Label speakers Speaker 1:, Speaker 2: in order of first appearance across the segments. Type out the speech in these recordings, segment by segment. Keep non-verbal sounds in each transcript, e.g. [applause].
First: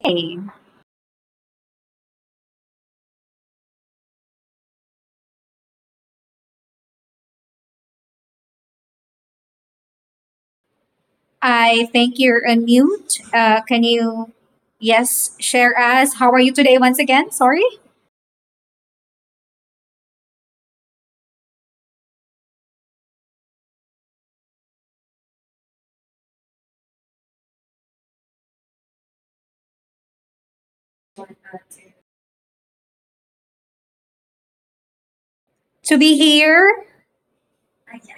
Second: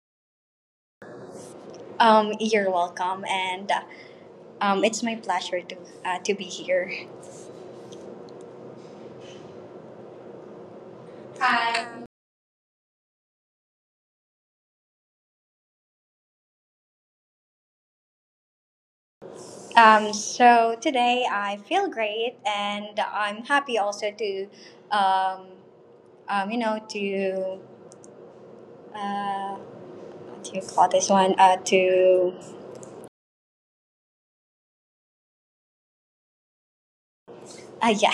Speaker 1: Hey,
Speaker 2: You're welcome, and it's my pleasure to be here.
Speaker 1: I
Speaker 2: Hi.
Speaker 1: think you're on mute. Can you, yes, share us? How are you today once again? Sorry
Speaker 2: So today I feel great, and I'm happy also um, to uh, what do you call this one? To
Speaker 1: to be here.
Speaker 2: Yeah.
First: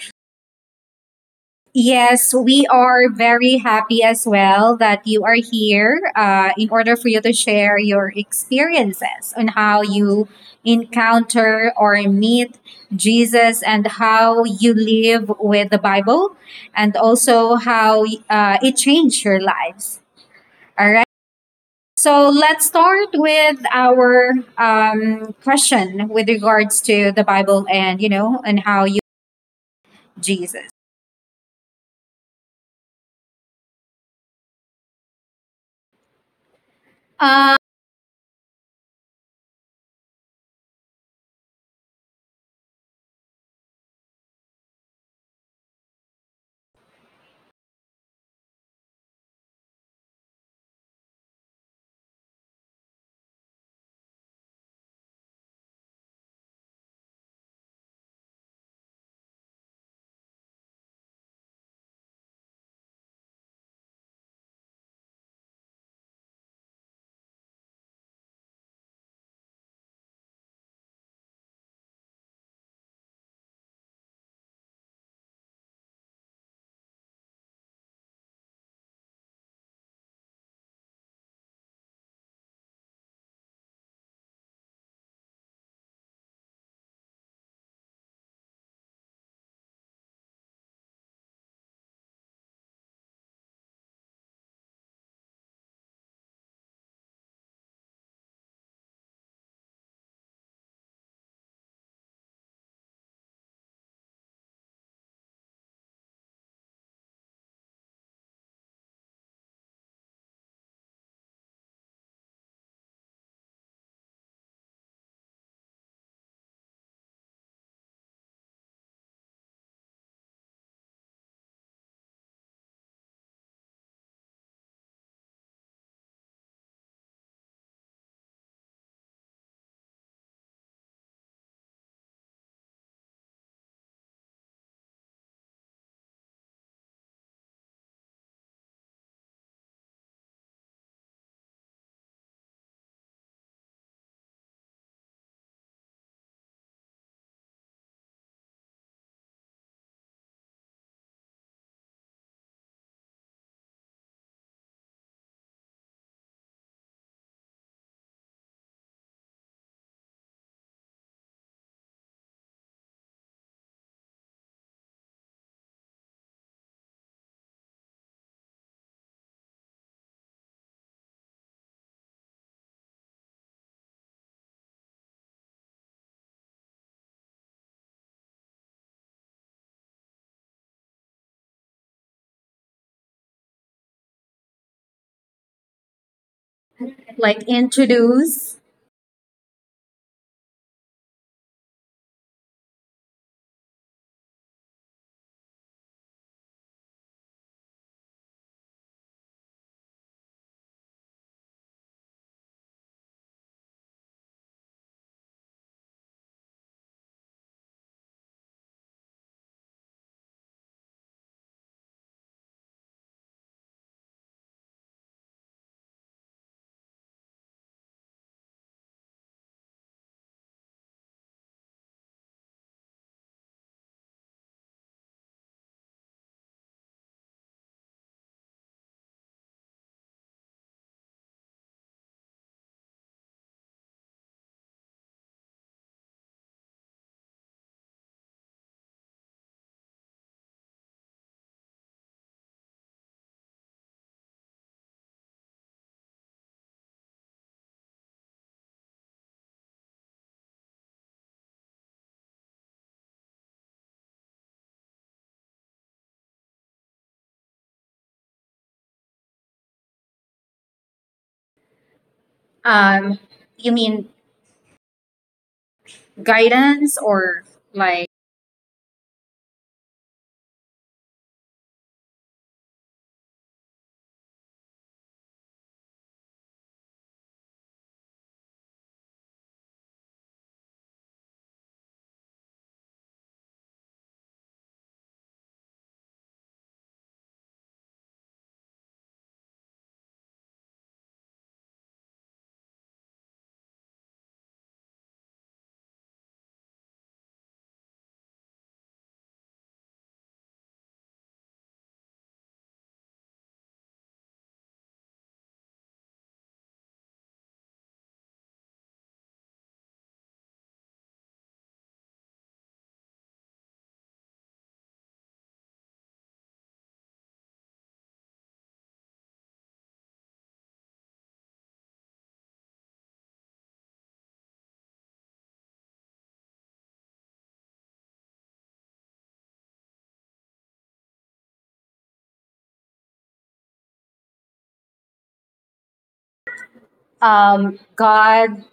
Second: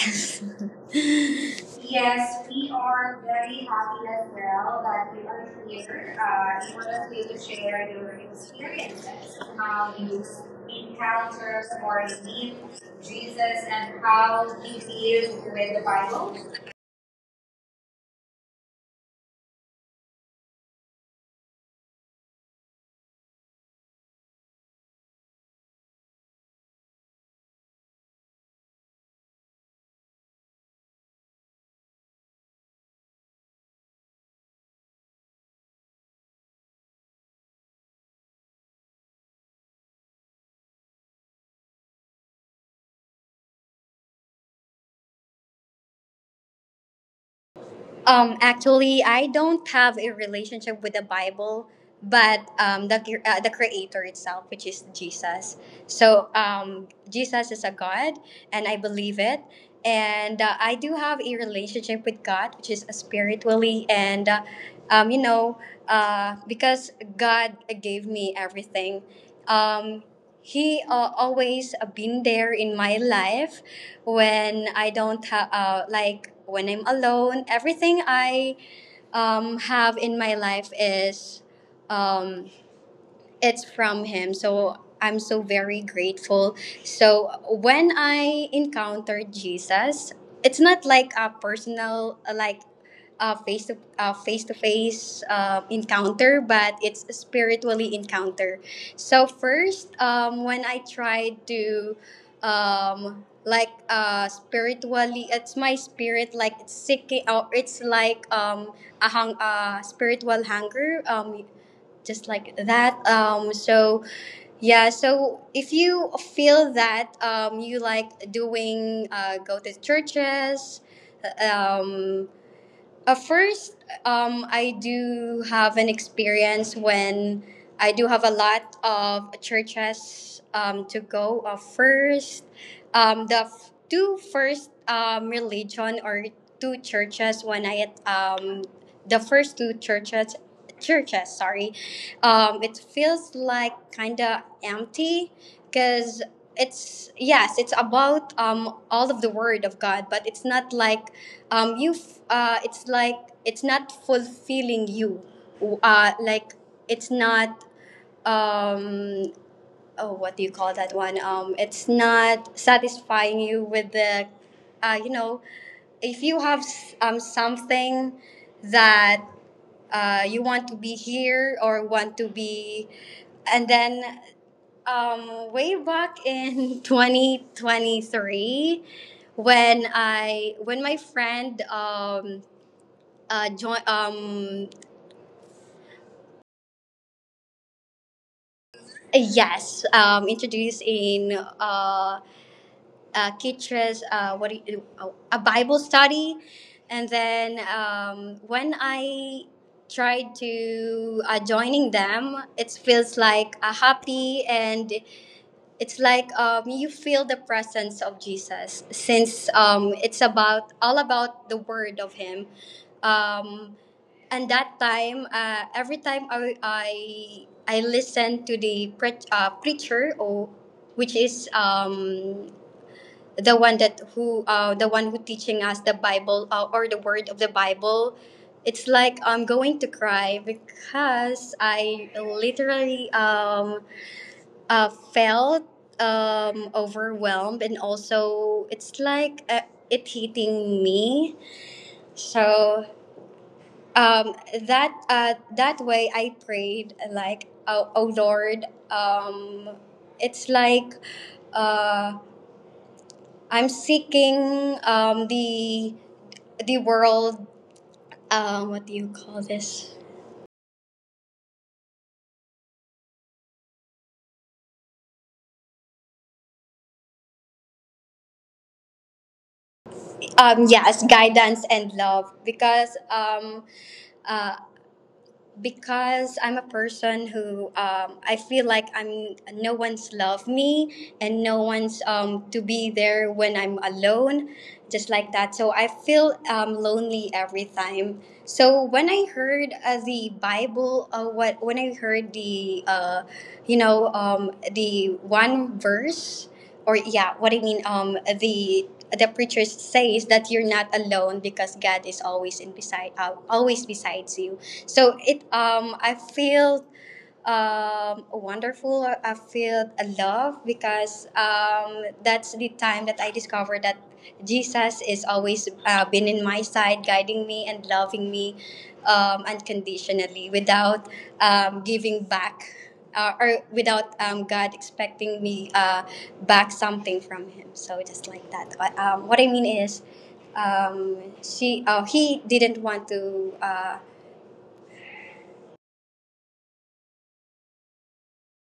Speaker 2: [laughs]
Speaker 1: Yes,
Speaker 2: Yes,
Speaker 1: we
Speaker 2: we
Speaker 1: are
Speaker 2: are
Speaker 1: very
Speaker 2: very
Speaker 1: happy
Speaker 2: happy
Speaker 1: as
Speaker 2: as
Speaker 1: well
Speaker 2: well
Speaker 1: that
Speaker 2: that
Speaker 1: you
Speaker 2: you
Speaker 1: are
Speaker 2: are
Speaker 1: here
Speaker 2: here.
Speaker 1: in
Speaker 2: You want
Speaker 1: order for you to
Speaker 2: us to
Speaker 1: share
Speaker 2: share your
Speaker 1: your experiences
Speaker 2: experiences,
Speaker 1: on how
Speaker 2: how you
Speaker 1: you
Speaker 2: encounter
Speaker 1: encounter or
Speaker 2: or meet
Speaker 1: meet
Speaker 2: Jesus,
Speaker 1: Jesus and
Speaker 2: and
Speaker 1: how
Speaker 2: how you
Speaker 1: you
Speaker 2: deal
Speaker 1: live
Speaker 2: with
Speaker 1: with
Speaker 2: the
Speaker 1: the
Speaker 2: Bible.
Speaker 1: Bible and also how it changed your lives. All right. So let's start with our question with regards to the Bible and you know and how you Jesus. Um,
Speaker 2: Actually, I don't have a relationship with the Bible, but the Creator itself, which is Jesus. So Jesus is a God, and I believe it. And I do have a relationship with God, which is spiritually, and um, you know, because God gave me everything. Um, he always been there in my life when I don't have, like when I'm alone. Everything I have in my life is um, it's from Him. So I'm so very grateful. So when I encountered Jesus, it's not like a personal, like, a face to face encounter, but it's a spiritually encounter. So first, when I tried to, like, spiritually, it's my spirit, like it's seeking, or it's like a spiritual hunger, just like that. So yeah, so if you feel that you like doing, go to churches. uh, um First, I do have an experience when I do have a lot of churches to go. First, two first, religion, or two churches, when the first two churches, sorry, it feels like kind of empty, because it's — yes, it's about, all of the word of God, but it's not like — it's like it's not fulfilling you, like it's not, um oh, what do you call that one, it's not satisfying you with the, uh you know if you have, something that you want to be here or want to be. And then, way back in [laughs] 2023, when my friend, join
Speaker 1: like introduce.
Speaker 2: yes, introduced, in uh, Kitch's, a Bible study. And then, when I tried to, joining them, it feels like a happy, and it's like, you feel the presence of Jesus, since, it's about, all about the word of Him. um, And that time, every time I listen to the preacher, or, which is, the one that who, the one who teaching us the Bible, or the word of the Bible, it's like I'm going to cry, because I literally, felt, overwhelmed, and also it's like, it hitting me. So um that uh that way I prayed, like, oh, oh Lord, it's like, uh I'm seeking, the world, what do you call this?
Speaker 1: Um, you mean guidance or like
Speaker 2: Yes, guidance and love, because, uh, because I'm a person who, I feel like, I'm no one's love me, and no one's, to be there when I'm alone, just like that. So I feel, lonely every time. So when I heard, the Bible, what when I heard the, the one verse, or — yeah, what I mean, the preacher says that you're not alone, because God is always in beside, always besides you. So it, I feel, wonderful. I feel a love, because, that's the time that I discovered that Jesus is always, been in my side, guiding me and loving me, unconditionally, without, giving back, or without, God expecting me, back something from Him. So just like that. What I mean is, um, she, he didn't want to.
Speaker 1: God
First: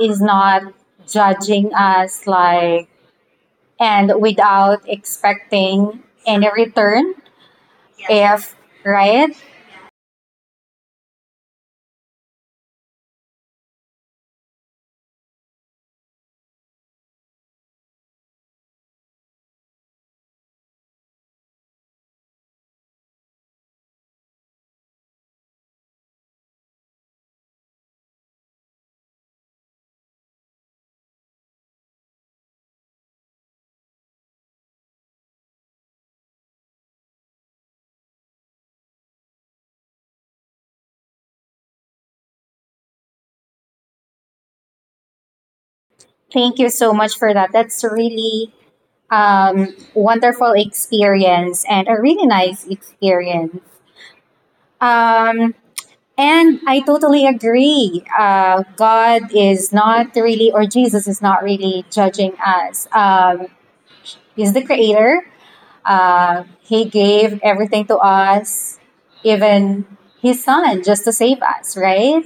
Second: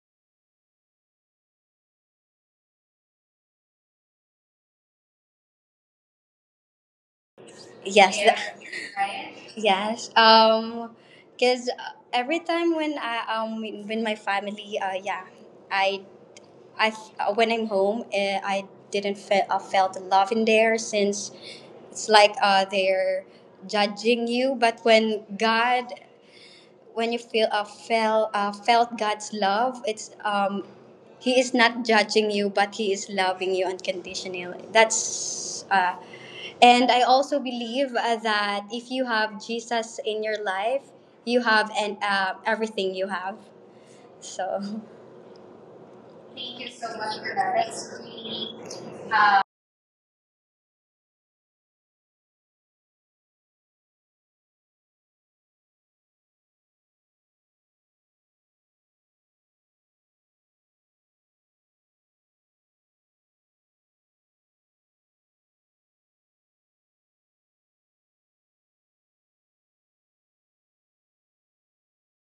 Speaker 1: is not judging us like and without expecting any return.
Speaker 2: Yes.
Speaker 1: Yes. If right,
Speaker 2: Yes. Because every time when I, with my family, yeah, I I when I'm home, I didn't feel, felt love in there, since it's like, they're judging you. But when God — when you feel, felt God's love, it's, He is not judging you, but He is loving you unconditionally. That's, and I also believe, that if you have Jesus in your life, you have, and, everything you have. So.
Speaker 1: thank
Speaker 2: Thank
Speaker 1: you
Speaker 2: you
Speaker 1: so
Speaker 2: so
Speaker 1: much
Speaker 2: much
Speaker 1: for
Speaker 2: for
Speaker 1: that.
Speaker 2: that.
Speaker 1: That's
Speaker 2: That's
Speaker 1: really
Speaker 2: really.
Speaker 1: wonderful experience and a really nice experience. Um, and I totally agree. God is not really, or Jesus is not really judging us. He's the creator. He gave everything to us, even his son, just to save us, right?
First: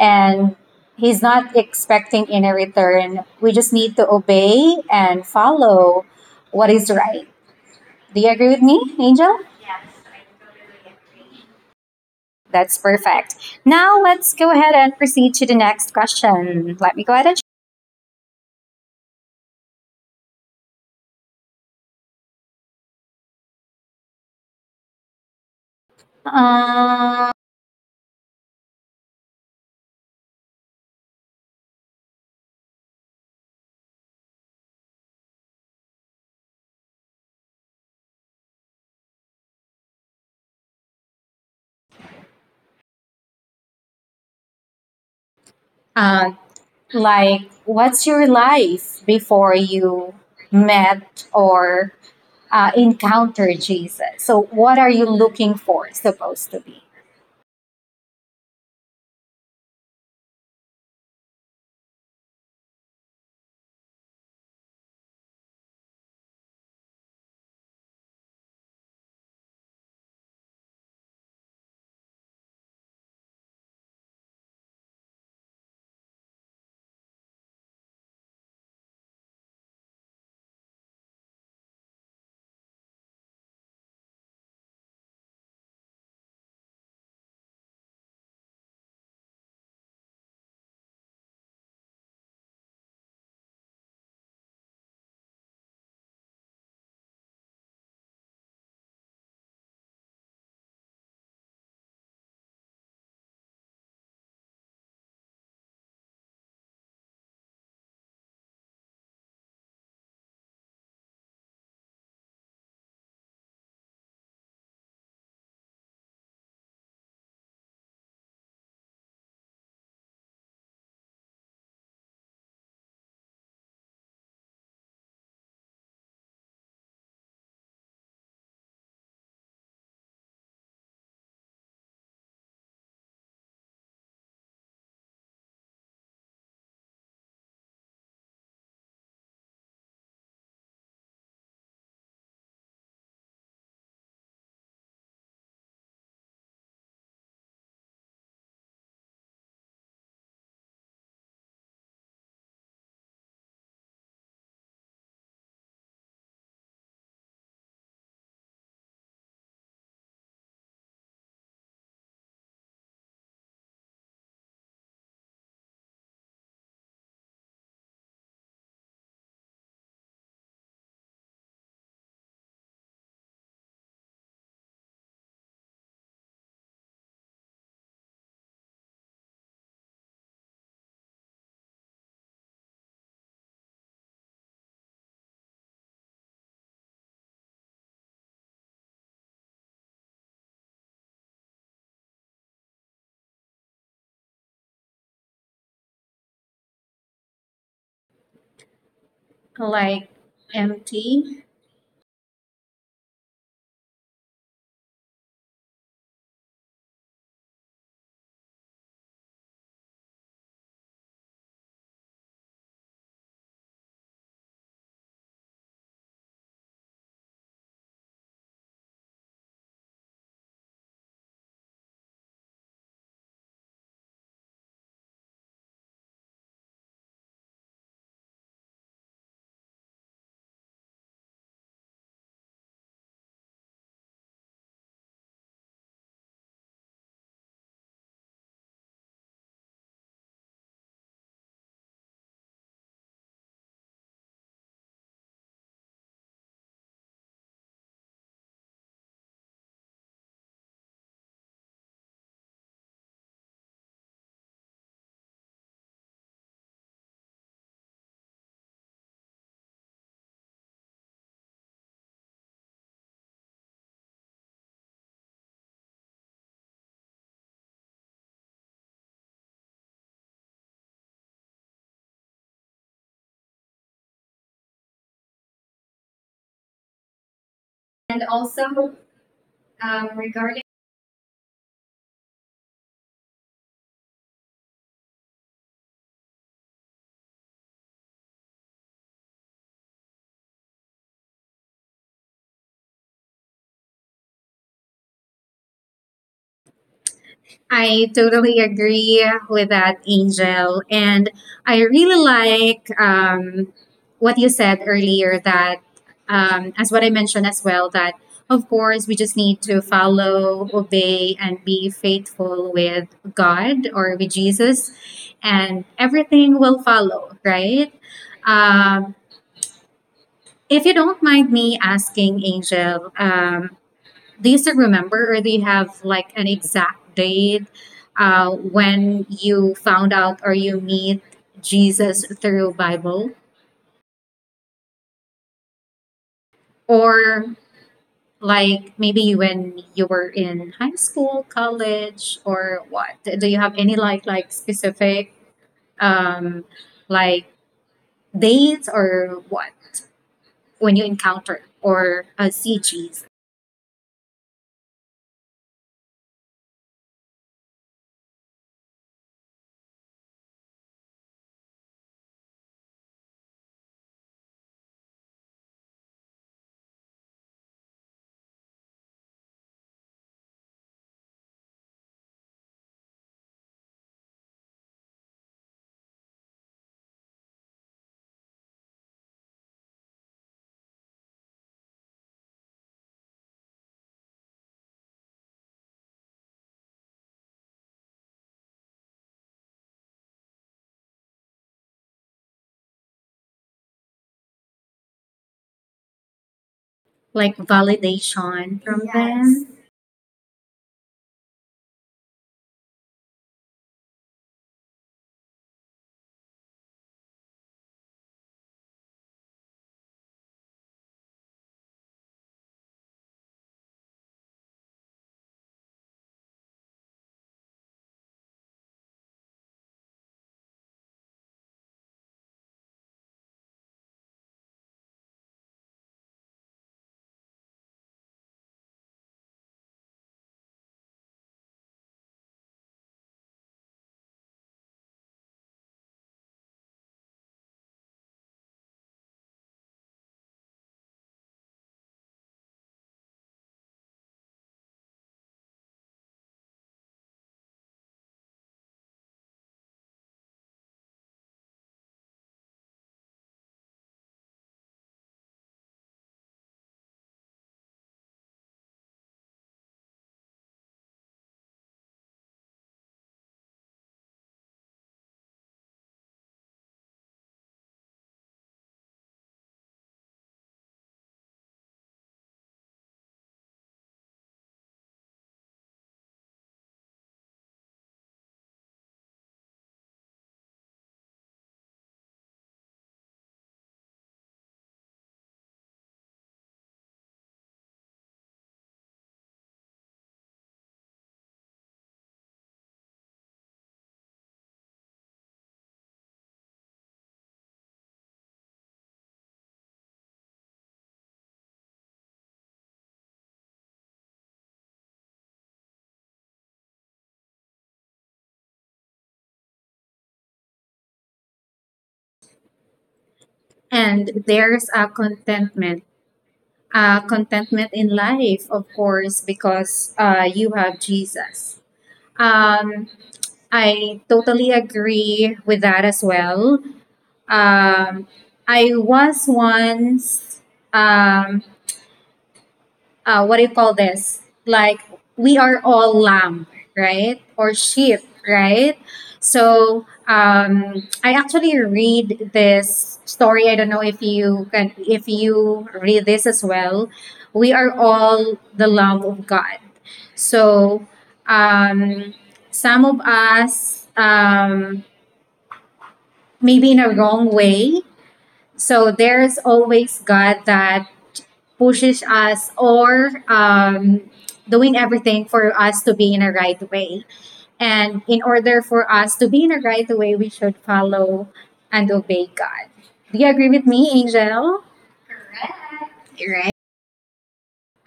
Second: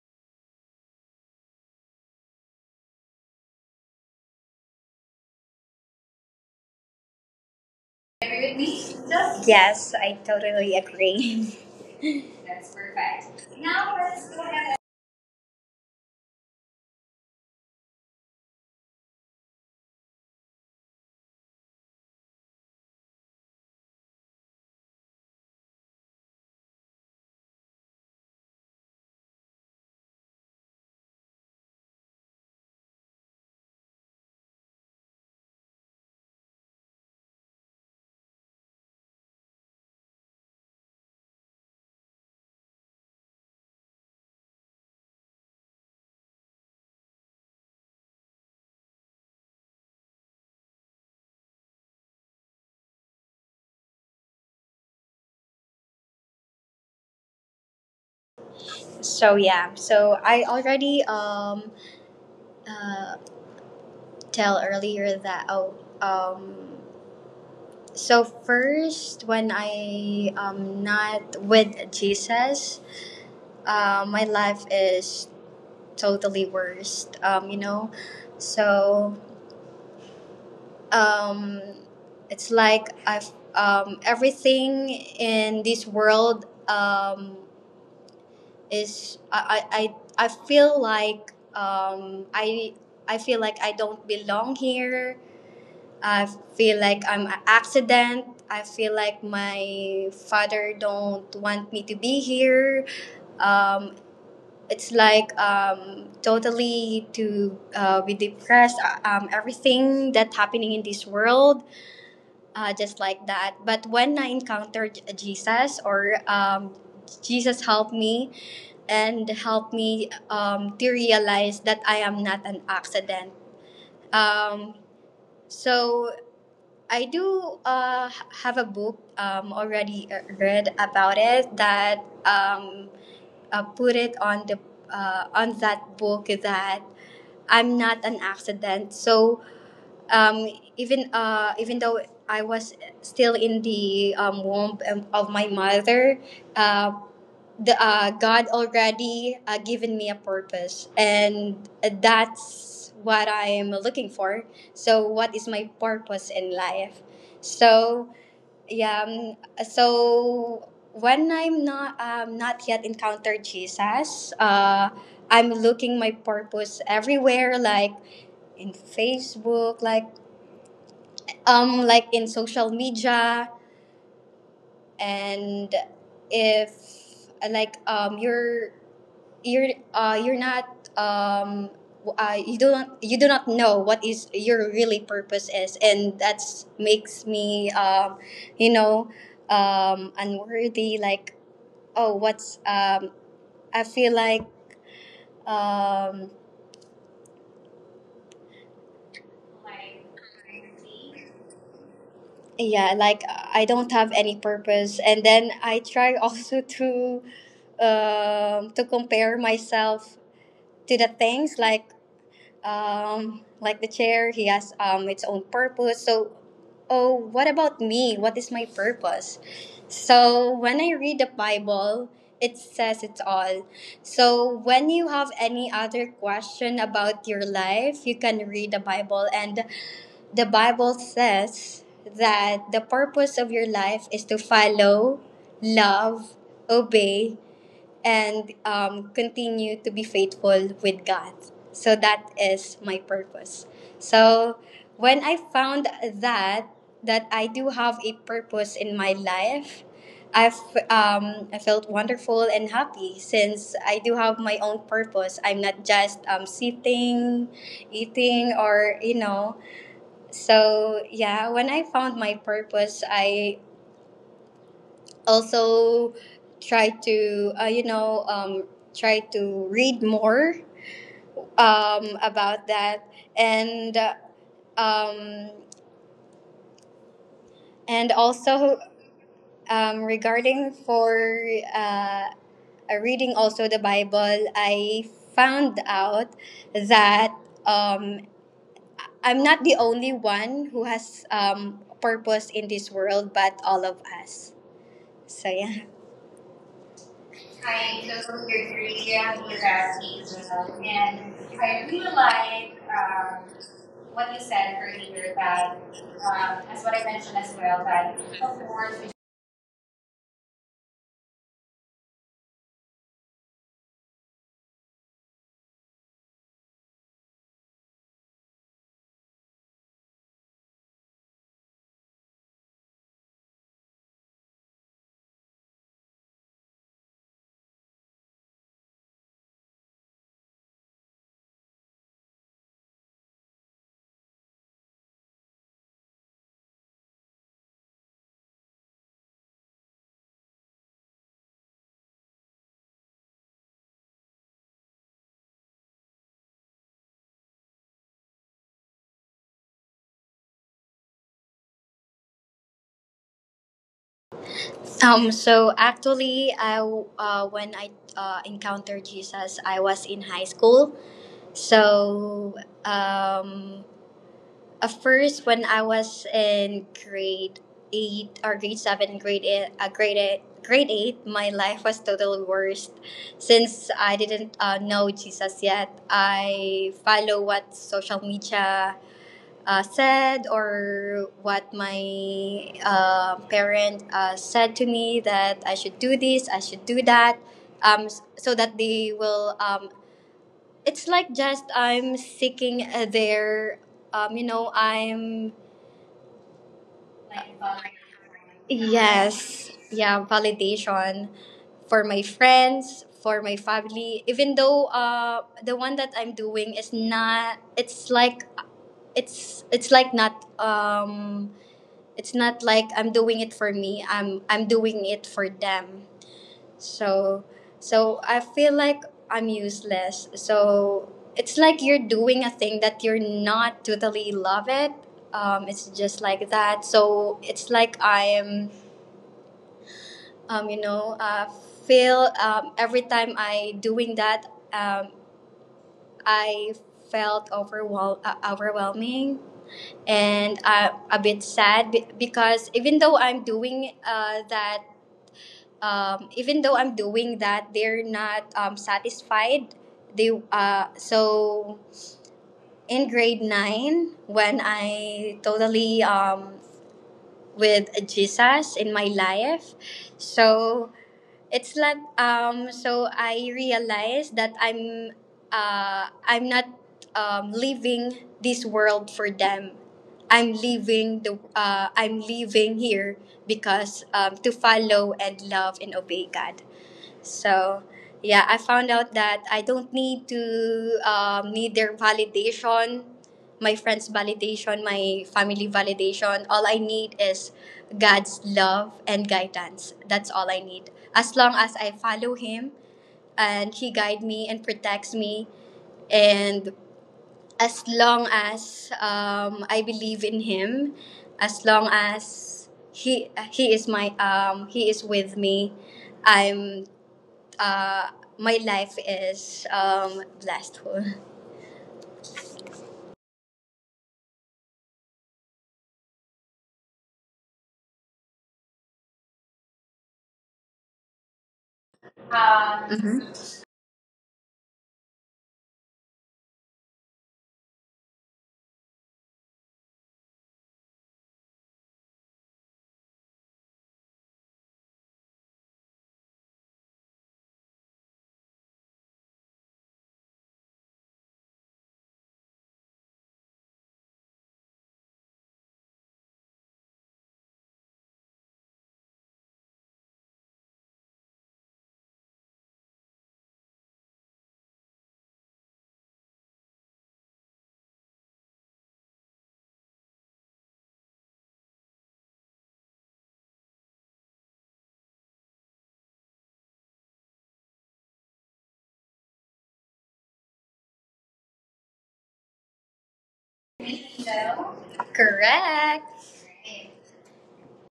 Speaker 1: And he's not expecting any return. We just need to obey and follow what is right. Do you
Speaker 2: Agree
Speaker 1: agree
Speaker 2: with
Speaker 1: with me, Angel?
Speaker 2: me? Yes, I totally agree. [laughs] That's
Speaker 1: That's
Speaker 2: perfect.
Speaker 1: perfect.
Speaker 2: Now
Speaker 1: Now
Speaker 2: let's
Speaker 1: let's
Speaker 2: go
Speaker 1: go ahead
Speaker 2: ahead.
Speaker 1: and proceed to the next question. Let me go ahead and. Uh, uh, like, what's your life before you met or encounter Jesus? So, what are you looking for supposed to be?
Speaker 2: So yeah, so I already, uh. tell earlier that, oh, um so first when I am not with Jesus, my life is totally worst. So um, it's like I've, everything in this world, is — I feel like, I feel like I don't belong here, I feel like I'm an accident. I feel like my father don't want me to be here. Um, it's like, totally to, be depressed. Everything that happening in this world, just like that. But when I encountered Jesus, or, Jesus helped me, and helped me, to realize that I am not an accident. Um, so I do, have a book, already, read about it that, um, put it on the, on that book, that I'm not an accident. So, um, even, even though I was still in the, womb, of my mother, uh, the God already, given me a purpose, and that's what I am looking for. So what is my purpose in life? So yeah. So when I'm not, not yet encountered Jesus, I'm looking my purpose everywhere, like in Facebook, like, like in social media, and if, like, you're not, um, you do not — you do not know what is your really purpose is, and that's makes me, you know unworthy, like, oh, what's, I feel like, um.
Speaker 1: Like, empty.
Speaker 2: Yeah, like I don't have any purpose, and then I try [laughs] also to, to compare myself to the things like, like the chair, he has, its own purpose. So, oh, what about me? What is my purpose? So when I read the Bible, it says it all. So when you have any other question about your life, you can read the Bible. And the Bible says that the purpose of your life is to follow, love, obey, and, continue to be faithful with God. So that is my purpose. So when I found that — that I do have a purpose in my life, I've I felt wonderful and happy, since I do have my own purpose. I'm not just, sitting, eating, or So yeah, when I found my purpose, I also try to, try to read more, about that, and, um,
Speaker 1: And
Speaker 2: and also,
Speaker 1: also, regarding.
Speaker 2: regarding for, uh, reading also the Bible, I found out that, um, I'm not the only one who has, purpose in this world, but all of us. So yeah.
Speaker 1: I
Speaker 2: I took
Speaker 1: totally agree
Speaker 2: degree in
Speaker 1: with that,
Speaker 2: university,
Speaker 1: Angel. And
Speaker 2: and
Speaker 1: I
Speaker 2: I
Speaker 1: really like
Speaker 2: realized,
Speaker 1: what
Speaker 2: what
Speaker 1: you
Speaker 2: you
Speaker 1: said
Speaker 2: said
Speaker 1: earlier
Speaker 2: earlier,
Speaker 1: that,
Speaker 2: that,
Speaker 1: as
Speaker 2: as
Speaker 1: what I
Speaker 2: what I
Speaker 1: mentioned
Speaker 2: mentioned
Speaker 1: as
Speaker 2: as
Speaker 1: well,
Speaker 2: well,
Speaker 1: that
Speaker 2: that
Speaker 1: of
Speaker 2: of
Speaker 1: course we
Speaker 2: course —
Speaker 1: just need to follow, obey, and be faithful with God or with Jesus, and everything will follow, right? Um, if you don't mind me asking, Angel, they used to remember or they have like an exact date when you found out or you meet Jesus through Bible or like maybe when you were in high school college or what do you have any like specific um like dates or what when you encounter or see Jesus
Speaker 2: So actually, when I, encountered Jesus, I was in high school. So, um, at first, when I was in grade eight, or grade seven, grade eight, grade eight, my life was totally worst. Since I didn't, know Jesus yet, I follow what social media, said, or what my, parent, said to me, that I should do this, I should do that, so that they will. It's like, just I'm seeking, their, I'm —
Speaker 1: like validation from them
Speaker 2: yes, yeah, validation for my friends, for my family. Even though, the one that I'm doing is not, it's like it's like not, it's not like I'm doing it for me. I'm doing it for them. So — so I feel like I'm useless. So it's like you're doing a thing that you're not totally love it. It's just like that. So it's like I am, um, you know, uh, feel, every time I doing that, um, I felt overwhelming, and, a bit sad, because even though I'm doing, that, even though I'm doing that, they're not, satisfied. They, so in grade nine, when I totally, with Jesus in my life, so it's like, I realized that I'm, I'm not, leaving this world for them. I'm leaving here because, to follow and love and obey God. So yeah, I found out that I don't need to need their validation, my friends' validation, my family validation. All I need is God's love and guidance. That's all I need. As long as I follow Him and He guide me and protects me, and as long as I believe in Him, as long as He is with me, I'm uh, my life is blissful.
Speaker 1: and there's a contentment, contentment in life, of course, because you have Jesus.
Speaker 2: [laughs]
Speaker 1: Um,
Speaker 2: Mhm.
Speaker 1: I totally agree with that as well. Um, I was once um, what do you call this? Like we are all lamb, right? Or sheep, right? So I actually read this story. I don't know if you can, if you read this as well. We are all the lamb of God. So um, some of us, maybe in a wrong way. So there's always God that pushes us or doing everything for us to be in a right way. And in order for us to be in a right way, we should follow and obey God. Do you agree with me, Angel?
Speaker 2: No. Correct.
Speaker 1: Right.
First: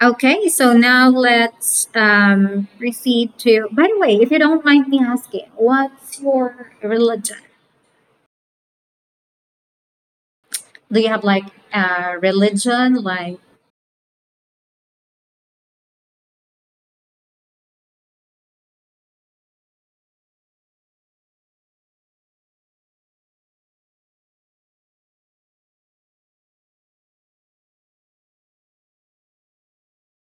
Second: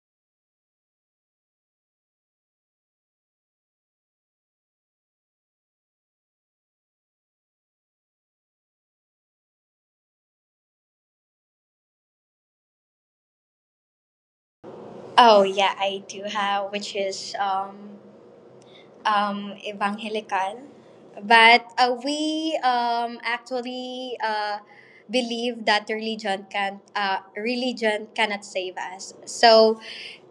Speaker 1: Okay, so now let's proceed to. By the way, if you don't mind me asking, what's your religion? Do you have like a religion, like
Speaker 2: Oh yeah, I do have, which is evangelical, but we actually believe that religion cannot save us. So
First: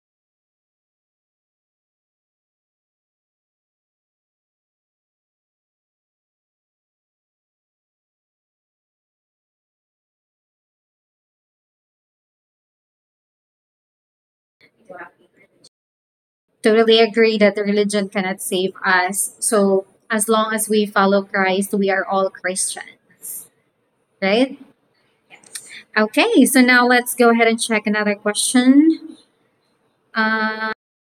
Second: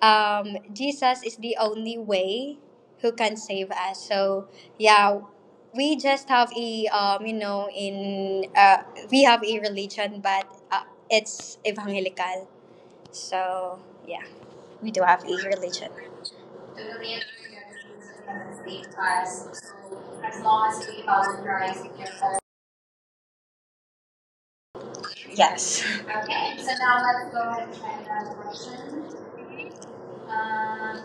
Speaker 2: Jesus is the only way who can save us. So yeah, we just have a in we have a religion, but it's evangelical. So yeah, we do have a religion.
Speaker 1: totally
Speaker 2: Totally agree
Speaker 1: agree that religion cannot
Speaker 2: that
Speaker 1: save
Speaker 2: this is gonna,
Speaker 1: us.
Speaker 2: so
Speaker 1: So as
Speaker 2: as
Speaker 1: long as
Speaker 2: long
Speaker 1: we
Speaker 2: as we
Speaker 1: follow Christ,
Speaker 2: authorize
Speaker 1: we
Speaker 2: the
Speaker 1: are all
Speaker 2: airport.
Speaker 1: Christians, right?
Speaker 2: Yes.
Speaker 1: Okay, so
Speaker 2: Okay, so
Speaker 1: now
Speaker 2: now
Speaker 1: let's go
Speaker 2: let's go
Speaker 1: ahead and
Speaker 2: ahead and
Speaker 1: check another
Speaker 2: try that question.
Speaker 1: question uh,
Speaker 2: Um,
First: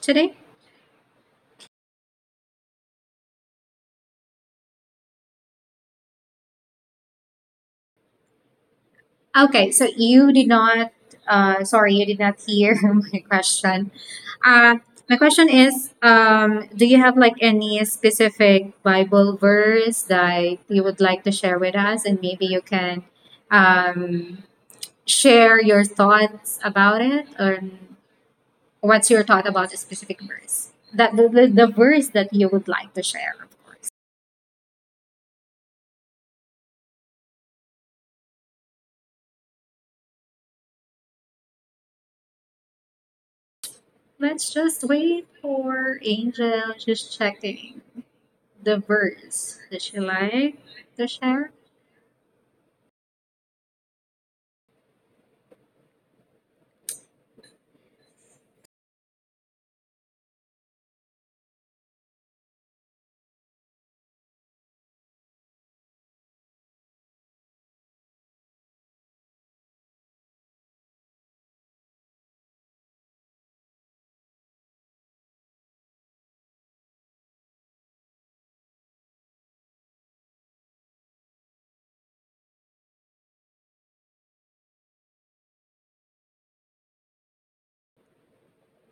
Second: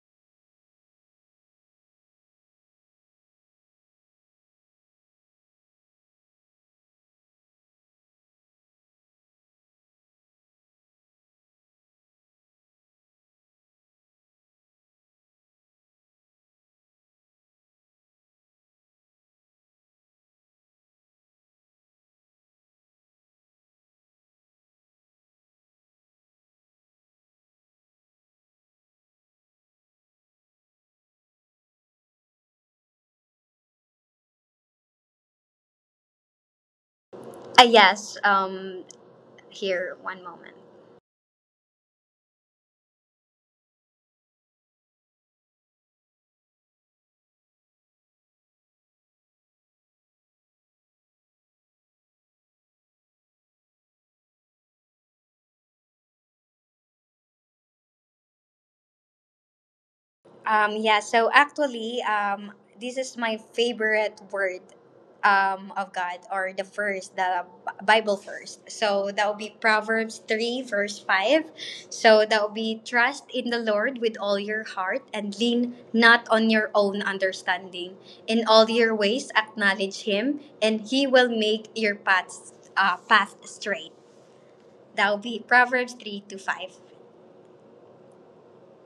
Speaker 1: today. Okay, so you did not, sorry, you did not hear [laughs] my question. Uh, my question is, do you have like any specific Bible verse that you would like to share with us, and maybe you can um, share your thoughts about it or what's your thought about a specific verse that the verse that you would like to share of course.
Speaker 2: Yes. Here, one moment.
Speaker 1: Let's just wait for Angel just checking the verse that she like to share.
Speaker 2: Yeah, so actually, this is my favorite word of God or the first, Bible first. So that will be Proverbs 3, verse 5. So that will be trust in the Lord with all your heart and lean not on your own understanding. In all your ways, acknowledge Him, and He will make your path straight. That will be Proverbs 3 to 5.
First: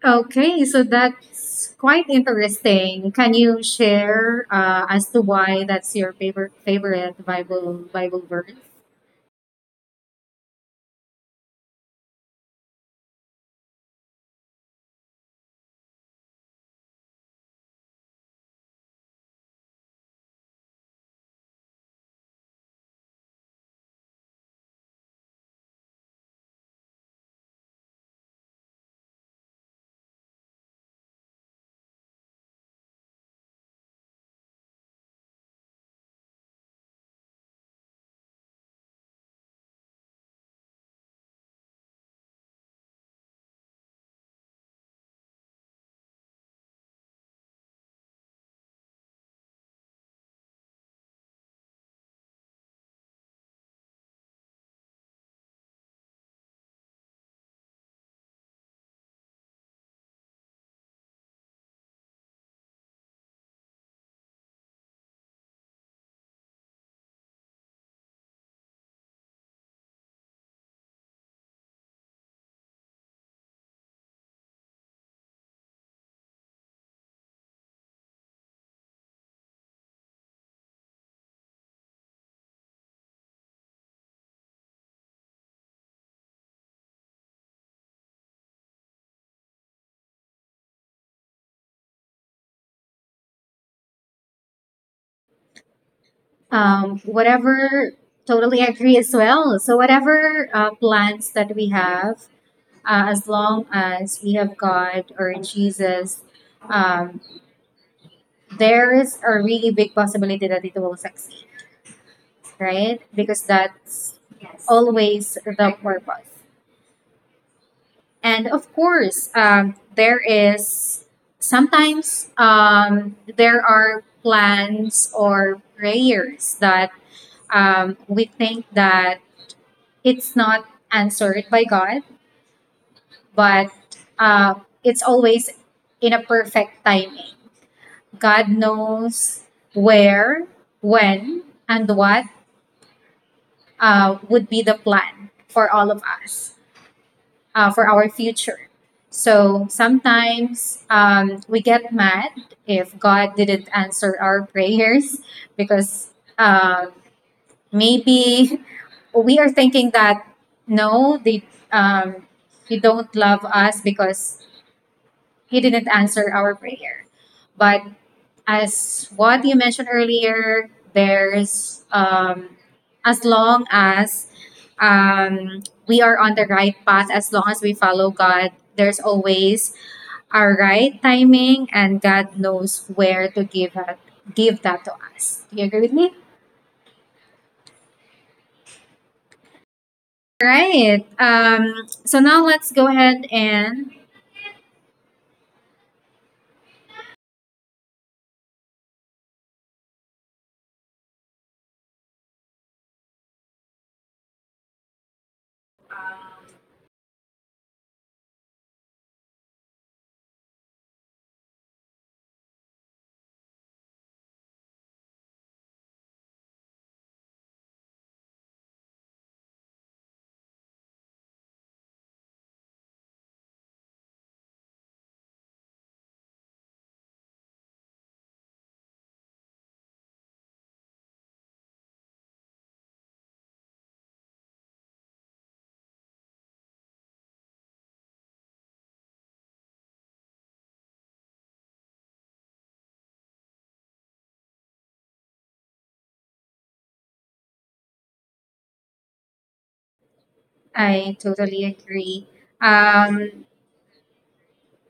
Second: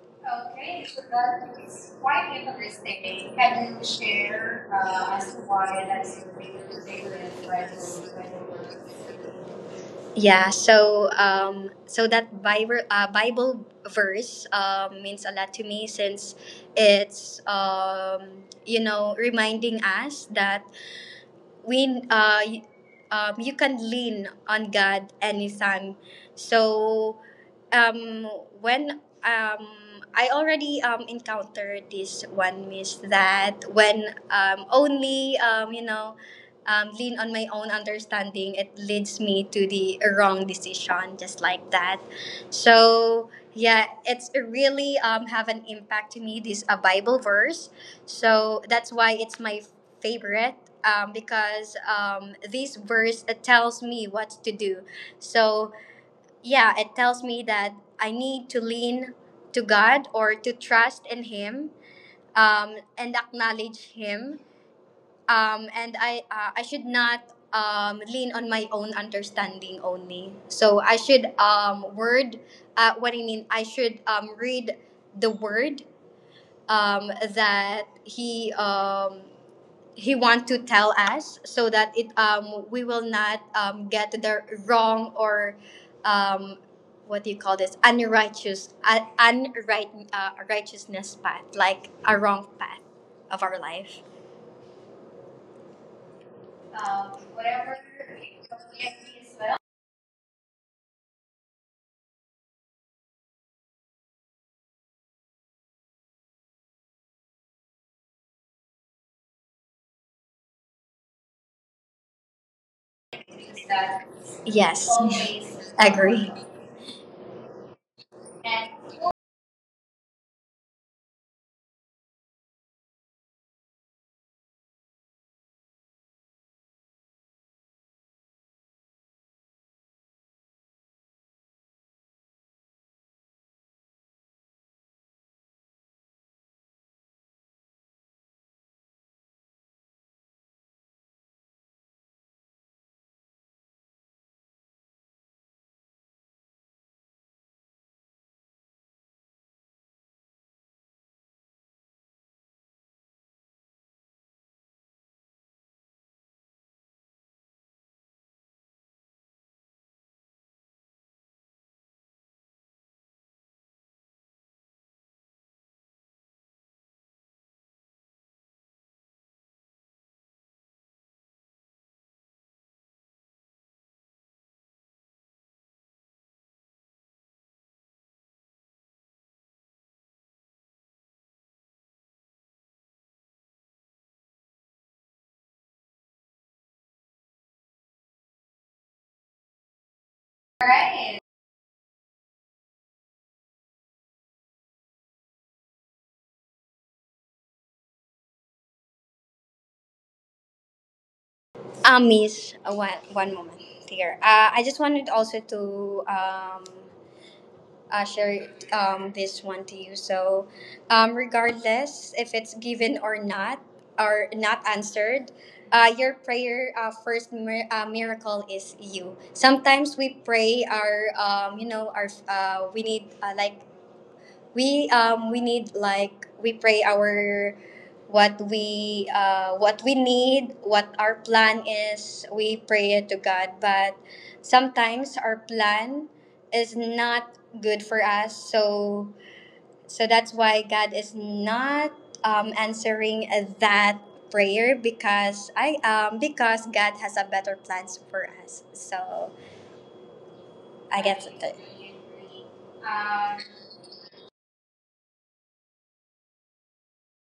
Speaker 1: Okay, so
Speaker 2: Okay, so
Speaker 1: that's
Speaker 2: that's
Speaker 1: quite
Speaker 2: quite
Speaker 1: interesting.
Speaker 2: interesting.
Speaker 1: Can you
Speaker 2: Can you
Speaker 1: share
Speaker 2: share
Speaker 1: as to
Speaker 2: as to
Speaker 1: why
Speaker 2: why
Speaker 1: that's your
Speaker 2: that's your
Speaker 1: favorite
Speaker 2: favorite
Speaker 1: favorite
Speaker 2: favorite
Speaker 1: Bible verse?
Speaker 2: Bible verse? Yeah, so so that Bible verse means a lot to me, since it's reminding us that we uh, y- you can lean on God anytime. So um, when um, I already encountered this one miss, that when only lean on my own understanding, it leads me to the wrong decision, just like that. So yeah, it's really have an impact to me, this a Bible verse, so that's why it's my favorite, because this verse tells me what to do. So yeah, it tells me that I need to lean to God, or to trust in Him, and acknowledge Him. And I should not lean on my own understanding only. So I should what I mean, I should read the word that He. He want to tell us, so that it we will not get the wrong, or um what do you call this, unrighteous unright righteousness path, like a wrong path of our life,
Speaker 1: Um,
Speaker 2: whatever we agree
Speaker 1: whatever,
Speaker 2: as
Speaker 1: totally
Speaker 2: well,
Speaker 1: agree as well. So whatever plans that we have as long as we have God or Jesus, um, there is a really big possibility that it will
Speaker 2: because
Speaker 1: succeed,
Speaker 2: that is, yes,
Speaker 1: right, because
Speaker 2: always agree.
Speaker 1: that's always the purpose.
Speaker 2: And
Speaker 1: And of course there is sometimes there are plans or prayers that we think that it's not answered by God, but uh, it's always in a perfect timing. God knows where, when, and what would be the plan for all of us, for our future. So sometimes we get mad if God didn't answer our [laughs] prayers because, um, maybe [laughs] we are thinking that no, they, um, you don't love us because he didn't answer our prayer. But as what you mentioned earlier, there's as long as um, we are on the right path, as long as we follow God, there's always our right timing, and God knows where to give that to us. Do you agree with me?
Speaker 2: all right,
Speaker 1: Right. So now let's go ahead and
Speaker 2: miss, one moment here, I just wanted also to share this one to you. So regardless, if it's given or not answered, your prayer, first miracle is you. Sometimes we pray our, we need, like we need, like we pray our, what we need, what our plan is, we pray it to God. But sometimes our plan is not good for us. So that's why God is not answering that prayer, because I because God has a better plans for us. So I guess it.
Speaker 1: I totally agree. Um,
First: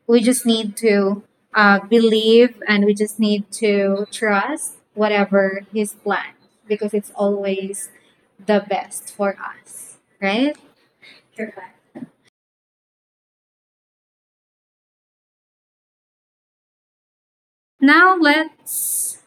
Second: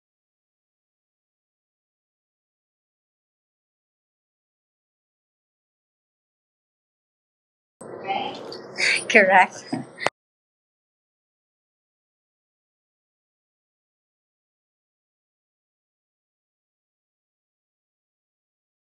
Speaker 1: we just need to believe and we just need to trust whatever his plan because it's always the best for us.
Speaker 2: Correct.
Speaker 1: Right? Correct. Now let's.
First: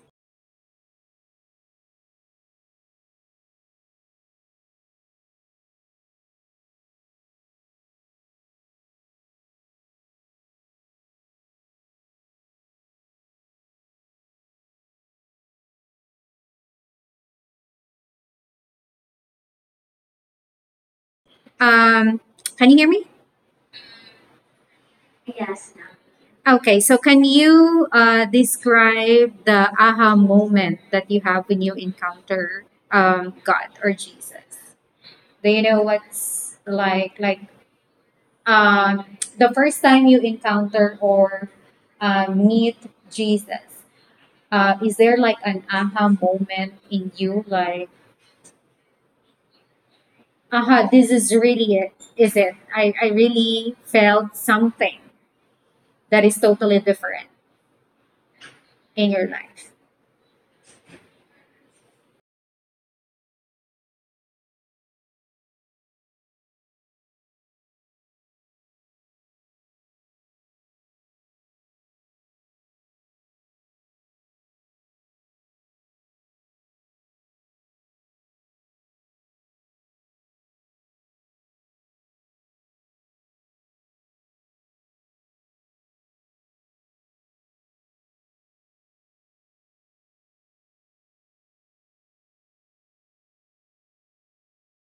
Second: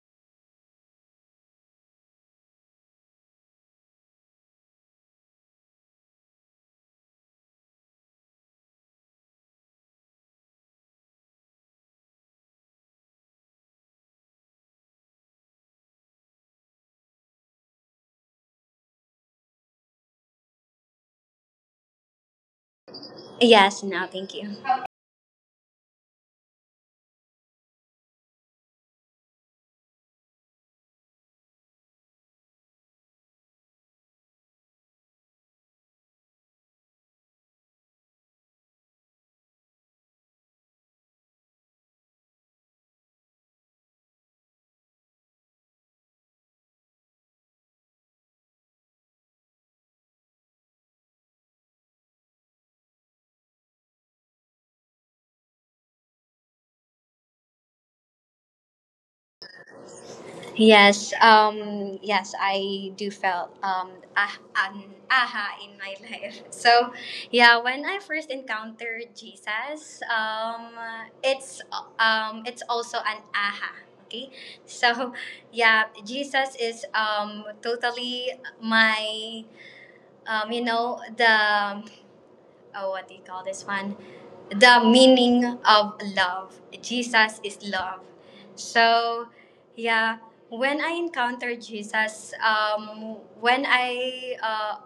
Speaker 1: Um, can you hear me?
Speaker 2: Yes, now thank you.
Speaker 1: Okay, so can you describe the aha moment that you have when you encounter God or Jesus? Do you know what's like um the first time you encounter or meet Jesus? Is there like an aha moment in you? Like, aha, this is really it. Is it? I really felt something that is totally different in your life.
Speaker 2: Yes, I do felt ah, an aha in my [laughs] life. So yeah, when I first encountered Jesus, it's it's also an aha. Okay, so yeah, Jesus is totally my um, you know the oh, what do you call this one? The meaning of love. Jesus is love. So yeah, when I encountered Jesus,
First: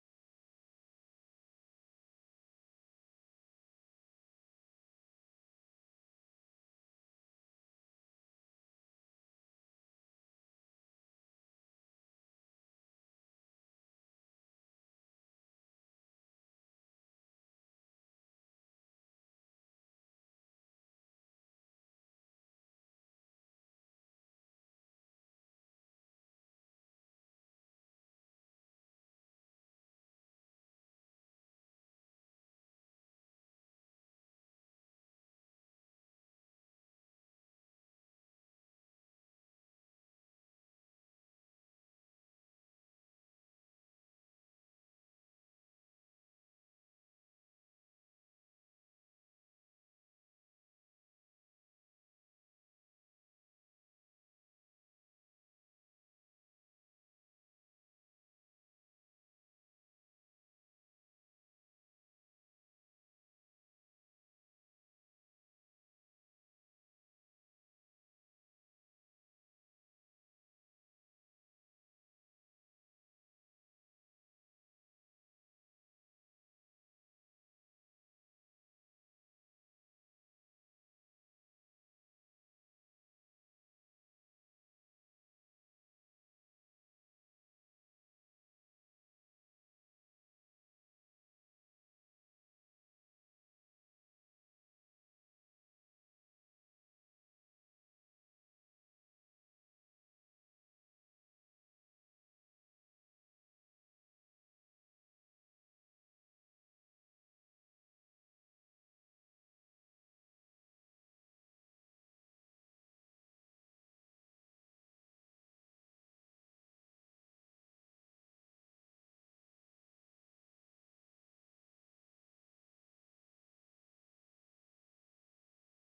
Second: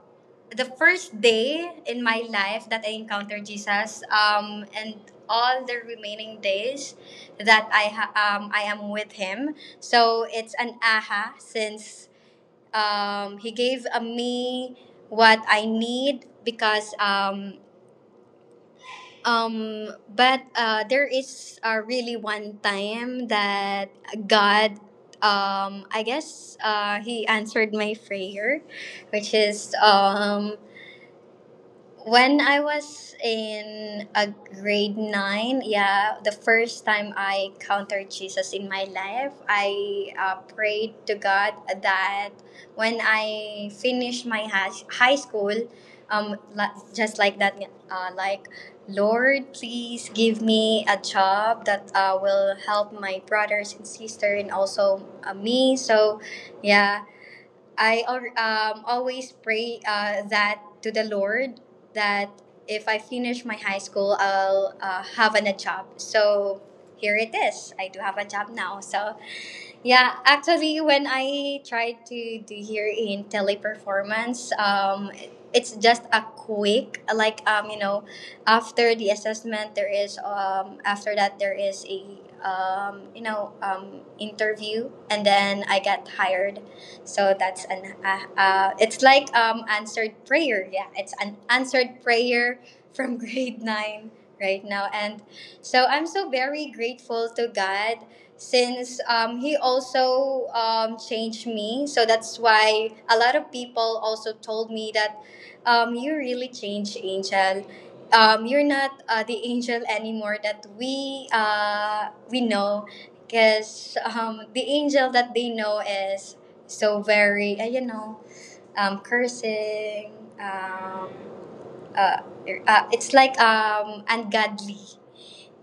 Speaker 2: the first day in my life that I encountered Jesus, and all the remaining days that I am with Him, so it's an aha, since He gave me what I need. Because um, um, but there is really one time that God, I guess, He answered my prayer, which is when I was in a grade nine. Yeah, the first time I encountered Jesus in my life, I prayed to God that when I finish my high school, just like that, like, Lord, please give me a job that will help my brothers and sister, and also me. So yeah, I al- always pray that to the Lord, that if I finish my high school, I'll have a job. So here it is. I do have a job now. So yeah, actually, when I tried to do here in Teleperformance, it's just a quick, like, after the assessment, there is, after that, there is a, interview, and then I got hired. So that's it's like answered prayer. Yeah, it's an answered prayer from [laughs] grade nine right now. And so I'm so very grateful to God, since He also changed me. So that's why a lot of people also told me that you really changed, Angel. You're not the angel anymore that we know, because the angel that they know is so very cursing. Um, uh, it's like ungodly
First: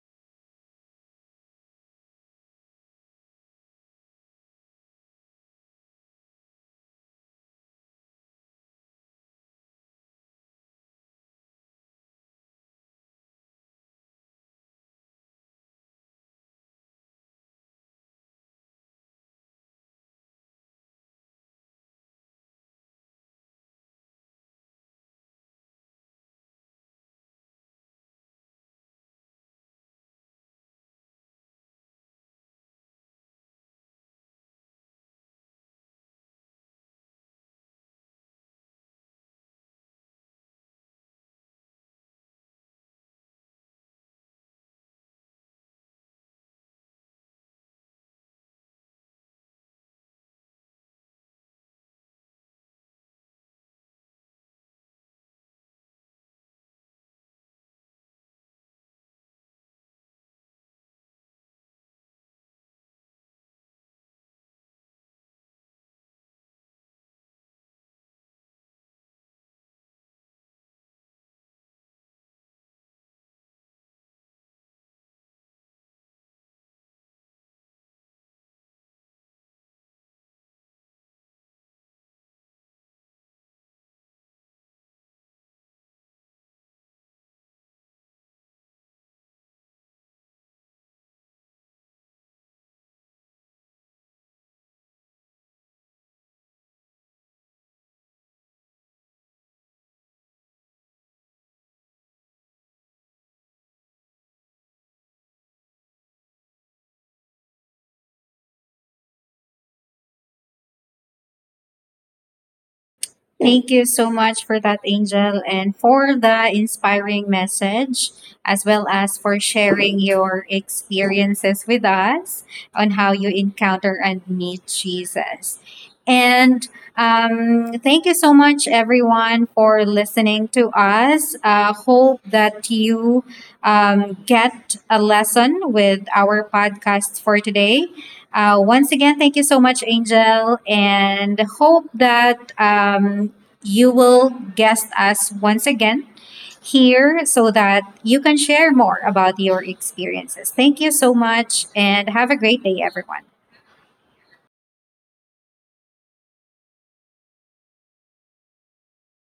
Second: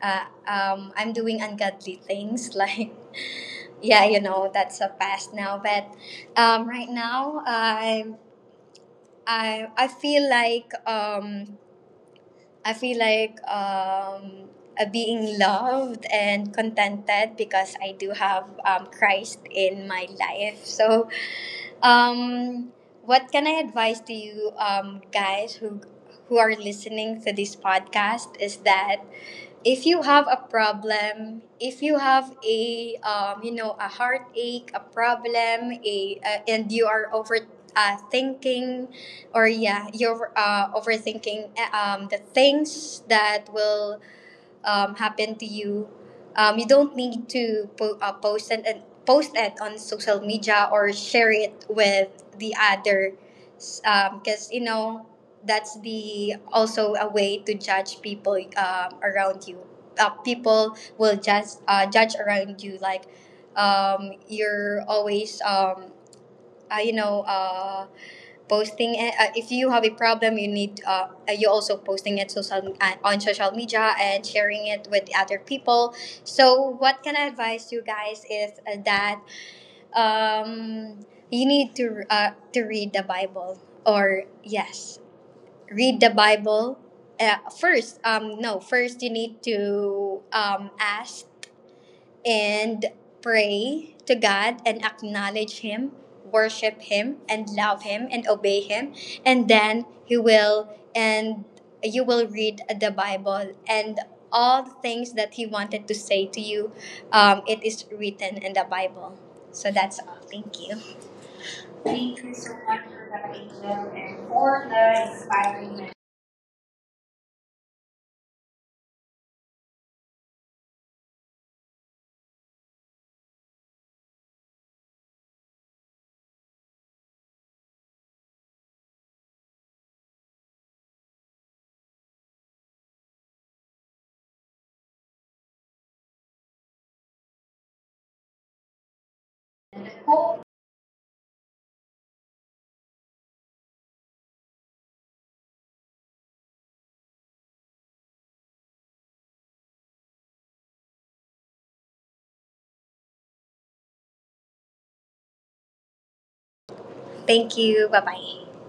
Speaker 2: I'm doing ungodly things. [laughs] Like, yeah, that's a past now. But right now, I, I feel like um, I feel like being loved and contented, because I do have Christ in my life. So um, what can I advise to you guys, who are listening to this podcast, is that if you have a problem, if you have a a heartache, a problem, a and you are over thinking, or yeah, you're overthinking the things that will happen to you, you don't need to post and post it on social media, or share it with the other, because that's the also a way to judge people around you. People will just judge around you, like you're always uh, you know. Uh, posting it. If you have a problem, you need you also posting it, social on social media, and sharing it with other people. So what can I advise you guys is that um, you need to read the Bible. Or yes, read the Bible. First, no. First, you need to ask and pray to God, and acknowledge Him, worship Him, and love Him and obey Him. And then He will, and you will read the Bible and all the things that He wanted to say to you. It is written in the Bible. So that's all. Thank you. Thank you so much for that,
Speaker 1: Thank you so
Speaker 2: Angel,
Speaker 1: much
Speaker 2: and
Speaker 1: for that,
Speaker 2: for the
Speaker 1: Angel, and
Speaker 2: inspiring.
Speaker 1: for the inspiring message, as well as for sharing your experiences with us on how you encounter and meet Jesus. And thank you so much, everyone, for listening to us. Hope that you get a lesson with our podcast for today. Once again, thank you so much, Angel, and hope that you will guest us once again here so that you can share more about your experiences. Thank you so much, and have a great day, everyone.
Speaker 2: Thank you. Bye bye.